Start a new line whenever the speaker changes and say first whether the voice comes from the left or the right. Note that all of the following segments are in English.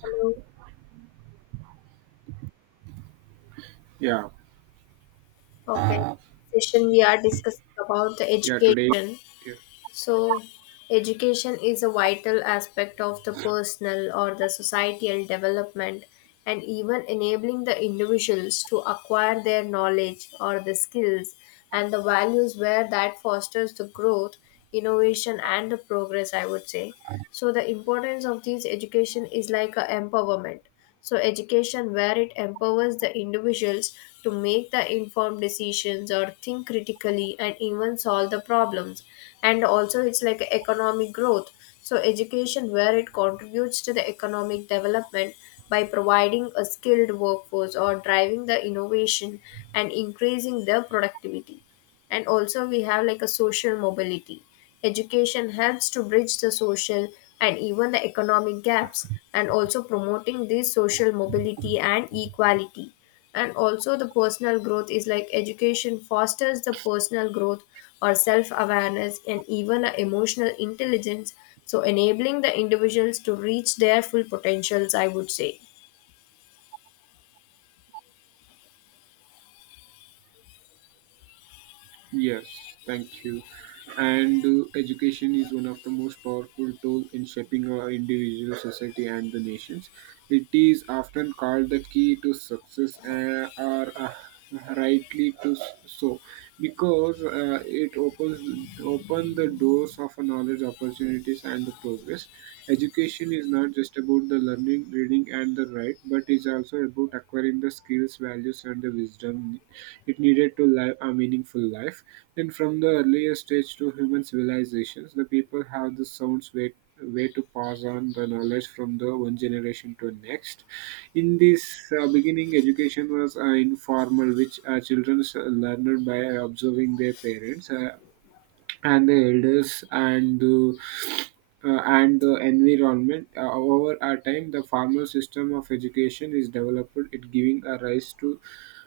left: Hello.
right: Yeah,
left: Okay. Session we are discussing about the
right: yeah, today,
left: education.
right: yeah,
left: So, education is a vital aspect of the personal or the societal development, and even enabling the individuals to acquire their knowledge or the skills and the values where that fosters the growth, innovation and the progress, I would say. So the importance of this education is like a empowerment. So education where it empowers the individuals to make the informed decisions or think critically and even solve the problems. And also it's like economic growth. So education where it contributes to the economic development by providing a skilled workforce or driving the innovation and increasing their productivity. And also we have like a social mobility. Education helps to bridge the social and even the economic gaps and also promoting this social mobility and equality. And also the personal growth is like education fosters the personal growth or self awareness and even a emotional intelligence, so enabling the individuals to reach their full potentials, I would say.
right: yes, thank you. And education is one of the most powerful tool in shaping our individual society and the nations. It is often called the key to success, or rightly so because it opens open the doors of a knowledge opportunities and the progress. Education is not just about the learning reading and the right, but it's also about acquiring the skills, values, and the wisdom it needed to live a meaningful life. Then, from the earliest stage to human civilizations, the people have the sounds way to pass on the knowledge from the one generation to next. In this beginning, education was informal, which children learned by observing their parents. And the elders and the environment. Over our time, the formal system of education is developed, it giving a rise to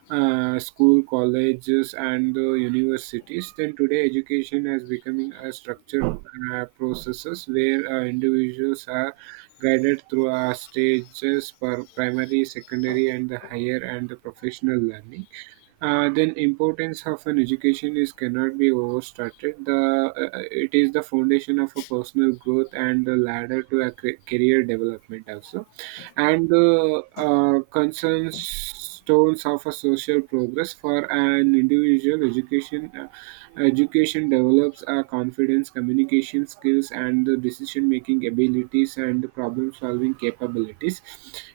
right: school, colleges, and the universities. Then today, education has becoming a structured processes where individuals are guided through our stages for primary, secondary, and the higher and the professional learning. Then importance of an education is cannot be overstated. The It is the foundation of a personal growth and the ladder to a career development also, and the concerns stones of a social progress for an individual education. Education develops our confidence, communication skills, and the decision making abilities and problem solving capabilities.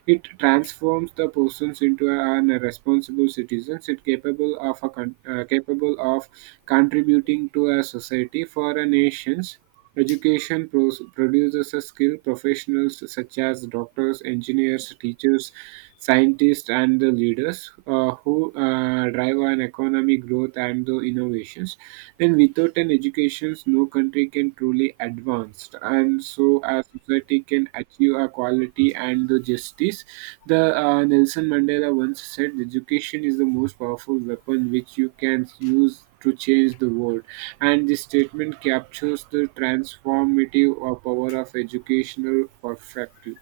right: It transforms the persons into an responsible citizens. It capable of contributing to a society for a nations. Education produces a skilled professionals such as doctors, engineers, teachers, scientists, and the leaders who drive an economic growth and the innovations. Then, without an education, no country can truly advance, and so a society can achieve a quality and the justice. The Nelson Mandela once said, "Education is the most powerful weapon which you can use to change the world." And this statement captures the transformative or power of educational perfectly.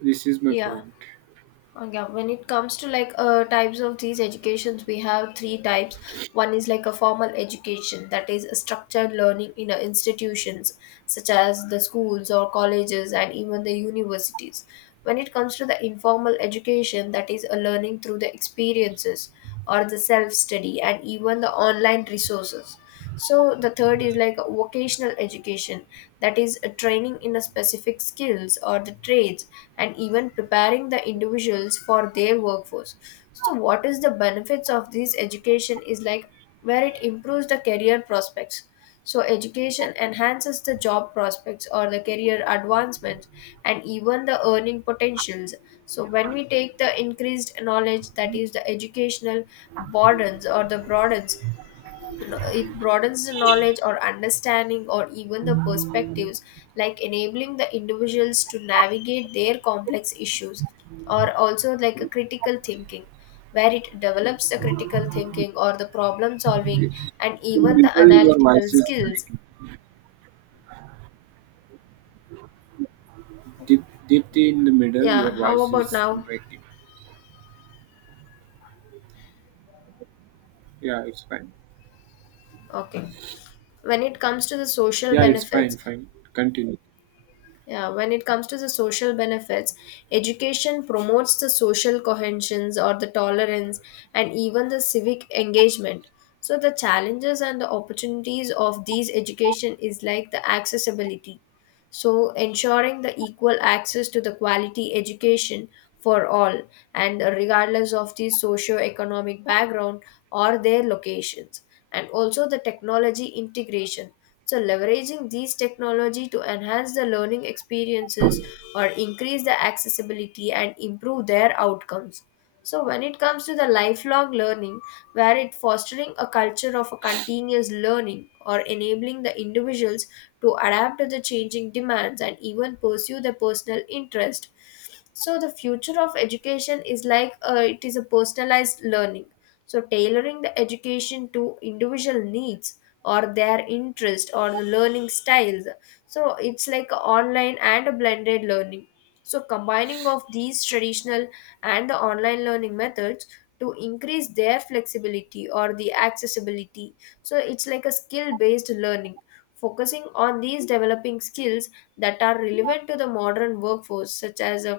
right: This is my
left: Yeah.
right: point.
left: Yeah, when it comes to like types of these educations, we have three types. One is like a formal education, that is a structured learning in institutions such as the schools or colleges and even the universities. When it comes to the informal education, that is a learning through the experiences or the self study and even the online resources. So the third is like vocational education, that is a training in a specific skills or the trades and even preparing the individuals for their workforce. So what is the benefits of this education is like where it improves the career prospects. So education enhances the job prospects or the career advancements and even the earning potentials. So when we take the increased knowledge, that is the educational broadens, it broadens the knowledge or understanding or even the perspectives, like enabling the individuals to navigate their complex issues, or also like a critical thinking, where it develops the critical thinking or the problem solving and
right: In the
left: even the
right: middle, your
left: analytical
right: voice is
left: skills.
right: breaking. Deeply in the middle, your
left: Yeah, how
right: voice
left: about
right: is
left: now?
right: breaking. Yeah, it's fine.
left: Okay. When it comes to the social
right: Yeah, it's
left: benefits,
right: fine, fine. Continue.
left: yeah, when it comes to the social benefits, education promotes the social cohesions or the tolerance and even the civic engagement. So the challenges and the opportunities of these education is like the accessibility. So ensuring the equal access to the quality education for all and regardless of the socio-economic background or their locations. And also the technology integration, so leveraging these technology to enhance the learning experiences or increase the accessibility and improve their outcomes. So when it comes to the lifelong learning, where it fostering a culture of a continuous learning or enabling the individuals to adapt to the changing demands and even pursue their personal interest. So the future of education is like it is a personalized learning. So tailoring the education to individual needs or their interest or the learning styles. So it's like online and a blended learning. So combining of these traditional and the online learning methods to increase their flexibility or the accessibility. So it's like a skill based learning, focusing on these developing skills that are relevant to the modern workforce, such as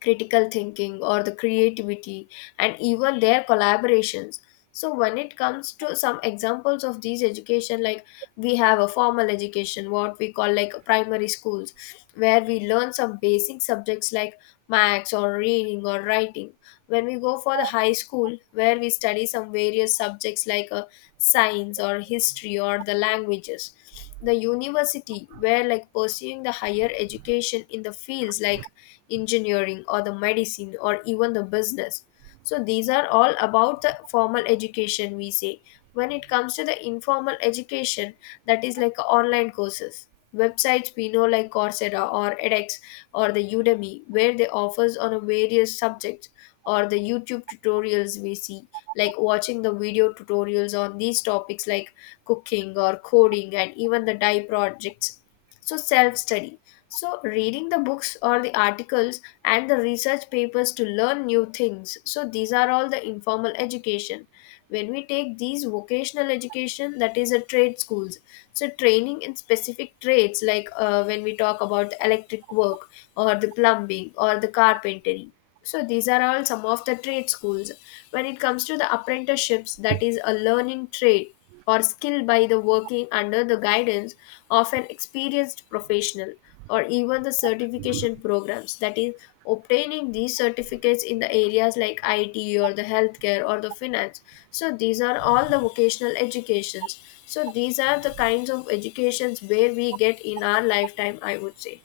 left: critical thinking or the creativity and even their collaborations. So when it comes to some examples of these education, like we have a formal education, what we call like primary schools where we learn some basic subjects like maths or reading or writing. When we go for the high school, where we study some various subjects like science or history or the languages. The university where like pursuing the higher education in the fields like engineering or the medicine or even the business. So these are all about the formal education, we say. When it comes to the informal education, that is like online courses, websites we know like coursera or edx or the udemy, where they offers on a various subjects, or the youtube tutorials we see, like watching the video tutorials on these topics like cooking or coding and even the dye projects. So self study, so reading the books or the articles and the research papers to learn new things. So these are all the informal education. When we take these vocational education, that is a trade schools. So, training in specific trades, like when we talk about electric work or the plumbing or the carpentry. So, these are all some of the trade schools. When it comes to the apprenticeships, that is a learning trade or skill by the working under the guidance of an experienced professional, or even the certification programs, that is obtaining these certificates in the areas like IT or the healthcare or the finance. So these are all the vocational educations. So these are the kinds of educations where we get in our lifetime, I would say.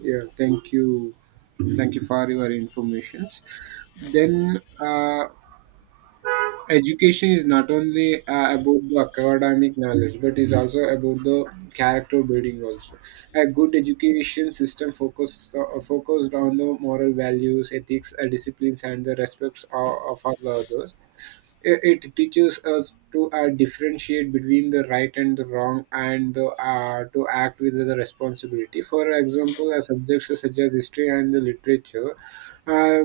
right: Yeah, thank you. Thank you for your informations. Then, education is not only about the academic knowledge, but is also about the character building. Also, a good education system focused on the moral values, ethics, disciplines, and the respects of all others. It teaches us to differentiate between the right and the wrong, and to act with the responsibility. For example, subjects such as history and the literature uh,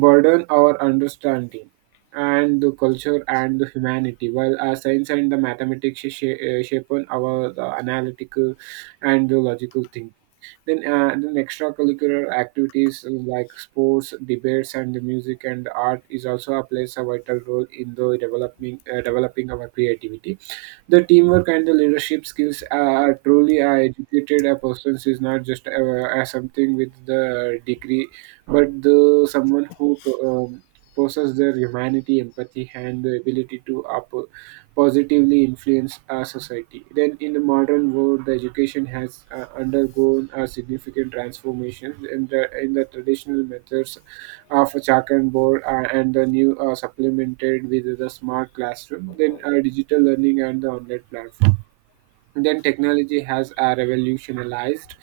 right: burden our understanding and the culture and the humanity, while science and the mathematics shape on our the analytical and the logical thinking. Then extracurricular activities like sports, debates, and the music and art is also a plays a vital role in the developing our creativity. The teamwork and the leadership skills are truly educated. A person is not just something with the degree, but the someone who possesses their humanity, empathy, and the ability to positively influence our society. Then, in the modern world, the education has undergone a significant transformation in the traditional methods of a chalk and board, and the new, supplemented with the smart classroom, then digital learning and the online platform. Then technology has revolutionized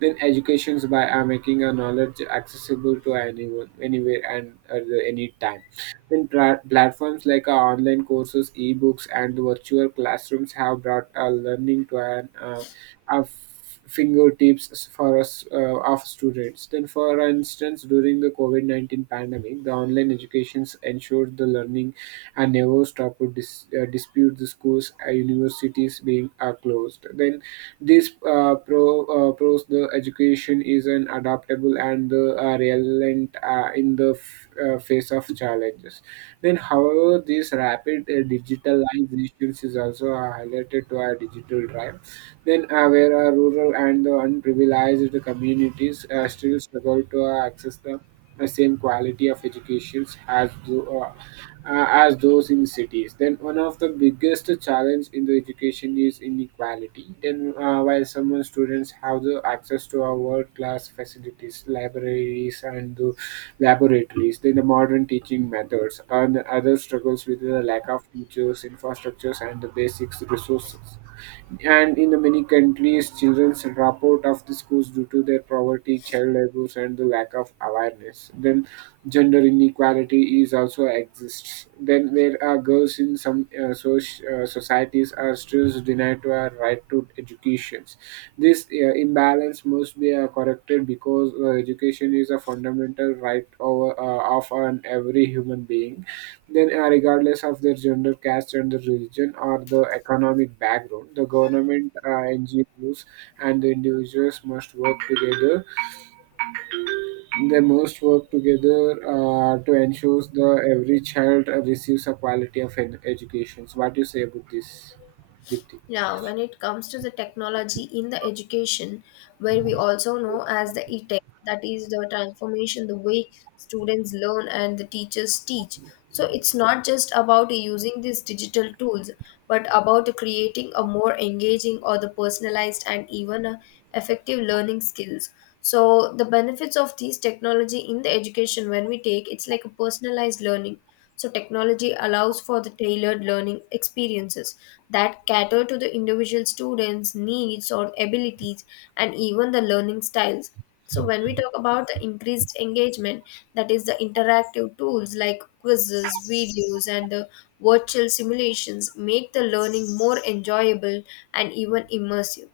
right: then educations by making a knowledge accessible to anyone anywhere and at any time. Then platforms like online courses ebooks and virtual classrooms have brought learning to an our f- fingertips for us, of students. Then, for instance, during the COVID-19 pandemic, the online educations ensured the learning and never stopped to dispute the schools, universities being are closed. Then, this pros the education is an adaptable and the resilient in the face of challenges. Then, however, this rapid digitalization is also highlighted to our digital drive. Then, where rural and the unprivileged communities still struggle to access the same quality of education as those in cities. Then, one of the biggest challenge in the education is inequality. Then, while some students have the access to our world class facilities, libraries, and the laboratories, then the modern teaching methods, and other struggles with the lack of teachers, infrastructures, and the basic resources. And in the many countries, children's drop out of the schools due to their poverty, child abuse, and the lack of awareness. Then, gender inequality is also exists. Then, where girls in some societies are still denied to a right to education. This imbalance must be corrected because education is a fundamental right of an every human being. Then, regardless of their gender, caste, and the religion or the economic background, the government, NGOs, and the individuals must work together. They must work together to ensure that every child receives a quality of education. So what do you say about this, Dipti?
left: Yeah, when it comes to the technology in the education, where we also know as the e-tech, that is the transformation, the way students learn and the teachers teach. So it's not just about using these digital tools, but about creating a more engaging or the personalized and even a effective learning skills. So the benefits of these technology in the education, when we take, it's like a personalized learning. So technology allows for the tailored learning experiences that cater to the individual students' needs or abilities and even the learning styles. So, when we talk about the increased engagement, that is the interactive tools like quizzes, videos, and the virtual simulations make the learning more enjoyable and even immersive.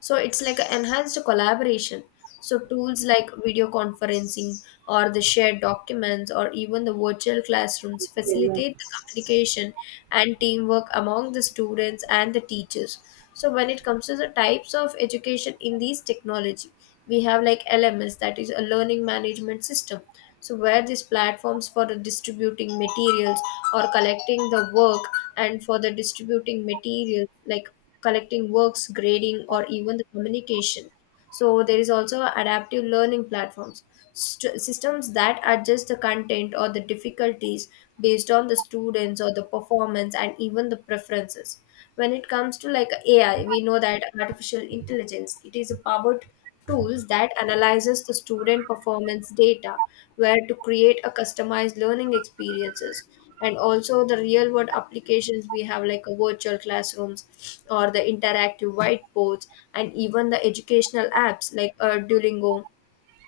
left: So it's like an enhanced collaboration. So tools like video conferencing or the shared documents or even the virtual classrooms
right: Well,
left: facilitate the communication and teamwork among the students and the teachers. So when it comes to the types of education in these technology, we have like LMS, that is a learning management system. So, where these platforms for the distributing materials or collecting the work and for the distributing materials, like collecting works, grading, or even the communication. So, there is also adaptive learning platforms, systems that adjust the content or the difficulties based on the students or the performance and even the preferences. When it comes to like AI, we know that artificial intelligence, it is a powered tools that analyzes the student performance data, where to create a customized learning experiences. And also the real world applications, we have like a virtual classrooms or the interactive whiteboards and even the educational apps like duolingo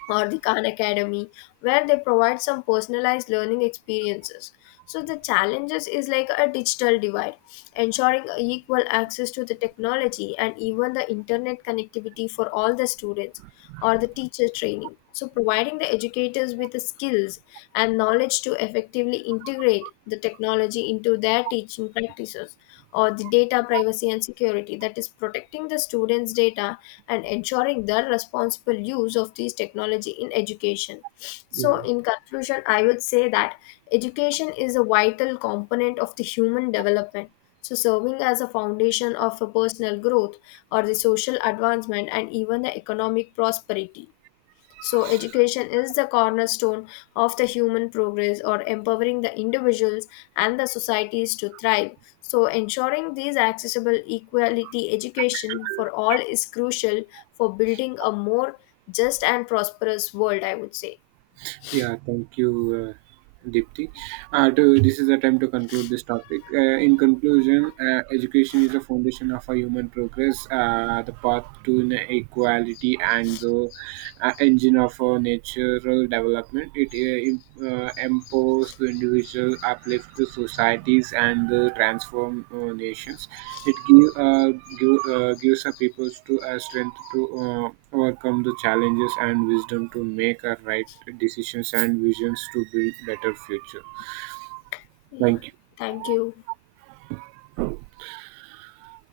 left: or the Khan Academy, where they provide some personalized learning experiences. So the challenges is like a digital divide, ensuring equal access to the technology and even the internet connectivity for all the students, or the teacher training. So providing the educators with the skills and knowledge to effectively integrate the technology into their teaching practices, or the data privacy and security, that is protecting the students data and ensuring their responsible use of these technology in education. So
right: yeah.
left: in conclusion, I would say that education is a vital component of the human development, so serving as a foundation of a personal growth or the social advancement and even the economic prosperity. So, education is the cornerstone of the human progress or empowering the individuals and the societies to thrive. So, ensuring these accessible equality education for all is crucial for building a more just and prosperous world, I would say.
right: Yeah, thank you, Dipti. This is the time to conclude this topic. In conclusion, education is the foundation of our human progress, the path to equality, and the engine of our natural development. It empowers the individual, uplifts the societies, and the transform nations. It gives a people to a strength to overcome the challenges and wisdom to make a right decisions and visions to build better future.
left: Yeah,
right: Thank you.
left: thank you.